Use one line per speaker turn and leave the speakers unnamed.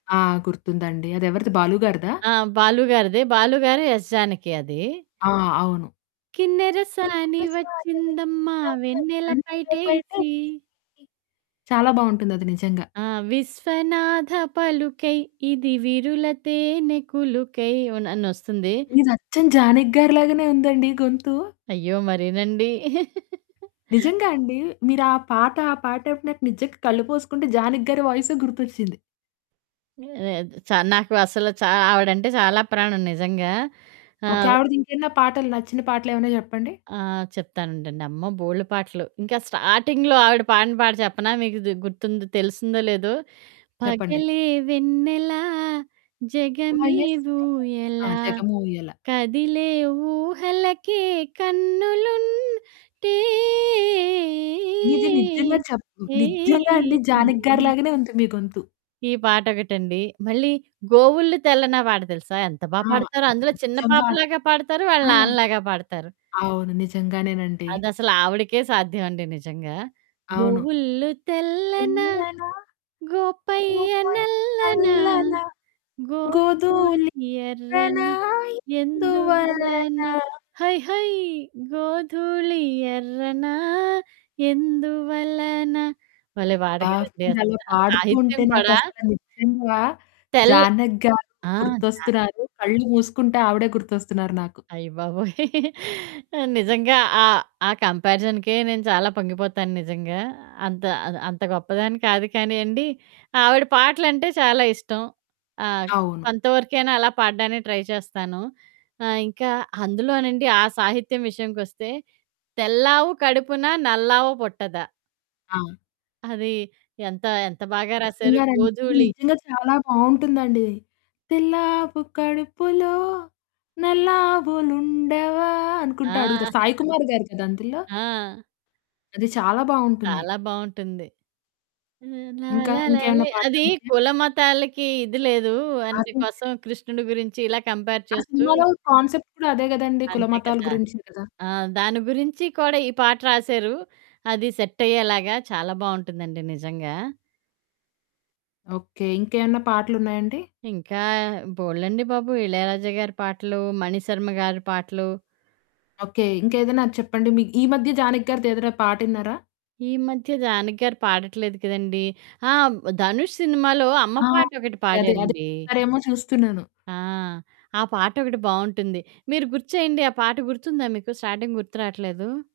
ఆ! గుర్తుందండి. అది ఎవరిది 'బాలు' గారిదా?
ఆ! బాలు గారిదే. బాలుగారు, యెస్ జానకి అది.
ఆ! అవును.
కిన్నెరసాని
కిన్నెరసాని
వచ్చిందమ్మా
వచ్చిందమ్మా
వెన్నెల
వెన్నెల
పైటేసి.
పైటేసీ చాలా బావుంటుందది నిజంగా.
ఆ! విశ్వనాథ పలుకై ఇది విరుల తేనె కులుకై ఓన్ అనస్తుంది.
మీదచ్చం జానికి గారి లాగానే ఉందండి గొంతు.
అయ్యో! మరీనండి.
నిజంగా అండి. మీరు ఆ పాట, ఆ పాటపిన నిజంగా కళ్ళు మూసుకుంటే 'జానకి' గారి వాయిసే గుర్తొచ్చింది.
లేదు చ నాకు అసలు చా ఆవిడంటే చాలా ప్రాణం నిజంగా.
ఓకే.
ఆహ్
ఆవిడదింకేమన్నా పాటలు నచ్చిన పాటలేమన్నా చెప్పండి?
ఆ! చెప్తానుండండి అమ్మో! బోల్డు పాటలు. ఇంకా స్టార్టింగ్‌లో ఆవిడ పాడిన పాట చెప్పనా? మీకిది గుర్తుందో తెలిసిందో లేదో
చెప్పండి.
పగలే వెన్నెలా, జగమే
వయస్సే ఆ!
ఊయలా.
జగమూయలా.
కదిలే ఊహలకే కన్నులుంటే,
మీది నిజ్జంగా చెప్
ఏ, ఏ,
నిజ్జంగా అండి
ఏ,
జానికి గారి
ఏ.
లాగానే ఉంది మీ గొంతు.
ఈ పాటొకటండి. మళ్ళీ గోవుల్లు తెల్లనా పాట తెలుసా? ఎంత బా
ఆ!
పాడతారో?
అది
అందులో చిన్న
నిజ్జంగా
పాపలాగా పాడతారు. వాళ్ళ
ఆ!
నాన్నలాగా పాడతారు.
అవును. నిజంగానేనండి.
అదసలు ఆవిడకే సాధ్యమండి నిజంగా.
అవును.
గోవుల్లు తెల్లన.
తెల్లన
గోపయ్య
గోపయ్య
నల్లన.
నల్లనా
గోధూళి
గోధూళి ఎర్రనా.
ఎర్రనా. ఎందువలన.
ఎందువలనా.
హై హై గోధుళి ఎర్రనా ఎందువలన భలే పాట
అబ్బా!
గదండి!
మీరలా
అసల
పాడుతూ
సాహిత్యం
ఉంటే నాకు
కూడా
అసల నిజ్జంగా
తెల్
'జానకి' గారు
ఆ! స
గుర్తొస్తున్నారు. కళ్ళు మూసుకుంటే ఆవిడే గుర్తొస్తున్నారు నాకు.
అయ్యబాబోయ్! నిజంగా ఆహ్, ఆ కంపారిజన్‌కే నేను చాలా పొంగిపోతాను నిజంగా. అంత అ అంత గొప్పదాన్ని కాదు కానీ అండి, ఆవిడ పాటలంటే చాలా ఇష్టం. ఆ!
అవును.
కొంతవరకైనా అలా పాడడానికి ట్రై చేస్తాను. ఆహ్, ఇంకా అందులోనండి ఆ సాహిత్యం విషయంకొస్తే, 'తెల్లావు కడుపున నల్లావు పుట్టదా.'
ఆ!
అది ఎంత, ఎంత బాగా రాశారు
నిజంగానండి. అది
గోధూళి
నిజంగా చాలా బావుంటుందండి. తెల్లాపు కడుపులో. నల్లావులుండవా అనుకుంట
ఆ!
అడుగుతారు. సాయి కుమార్ గారు గదా! అందులో?
ఆ!
అది చాలా బావుంటుంది.
చాలా బావుంటుంది.
ఇంకా ఇంకేమన్నా
లాలలాలాలె అది
పాటలున్నాయా?
కులమతాలకి ఇది లేదు. అందు
[unintelligible]
కోసం కృష్ణుడి గురించి ఇలా కంపేర్
ఆ
చేస్తూ
సినిమాలో కాన్సెప్ట్ కూడా అదే గదండీ!
అంతే
కులమతాల
కదా!
గురించే గదా!
ఆ! దాని గురించి కూడా ఈ పాట రాశారు. అది సెట్ అయ్యేలాగా చాలా బావుంటుందండి నిజంగా.
ఓకే. ఇంకేమన్నా పాటలున్నాయండి?
ఇంకా బోల్డండి బాబు! 'ఇళయరాజ' గారి పాటలు, 'మణిశర్మ' గారి పాటలు.
ఓకే. ఇంకేదైనా చెప్పండి మీ ఈ మధ్య జానకి' గారిది ఏదైనా పాటిన్నారా?
ఈ మధ్య 'జానకి' గారు పాడట్లేదు కదండీ! ఆ! 'ధనుష్' సినిమాలో అమ్మ
ఆ!
పాటొకటి
అండి అదే. అది
పాడారండి.
పాడతారేమో చూస్తున్నాను.
ఆ! ఆ పాటొకటి బావుంటుంది. మీరు గుర్తు చేయండి ఆ పాట గుర్తుందా మీకు? స్టార్టింగ్ గుర్తు రాట్లేదు.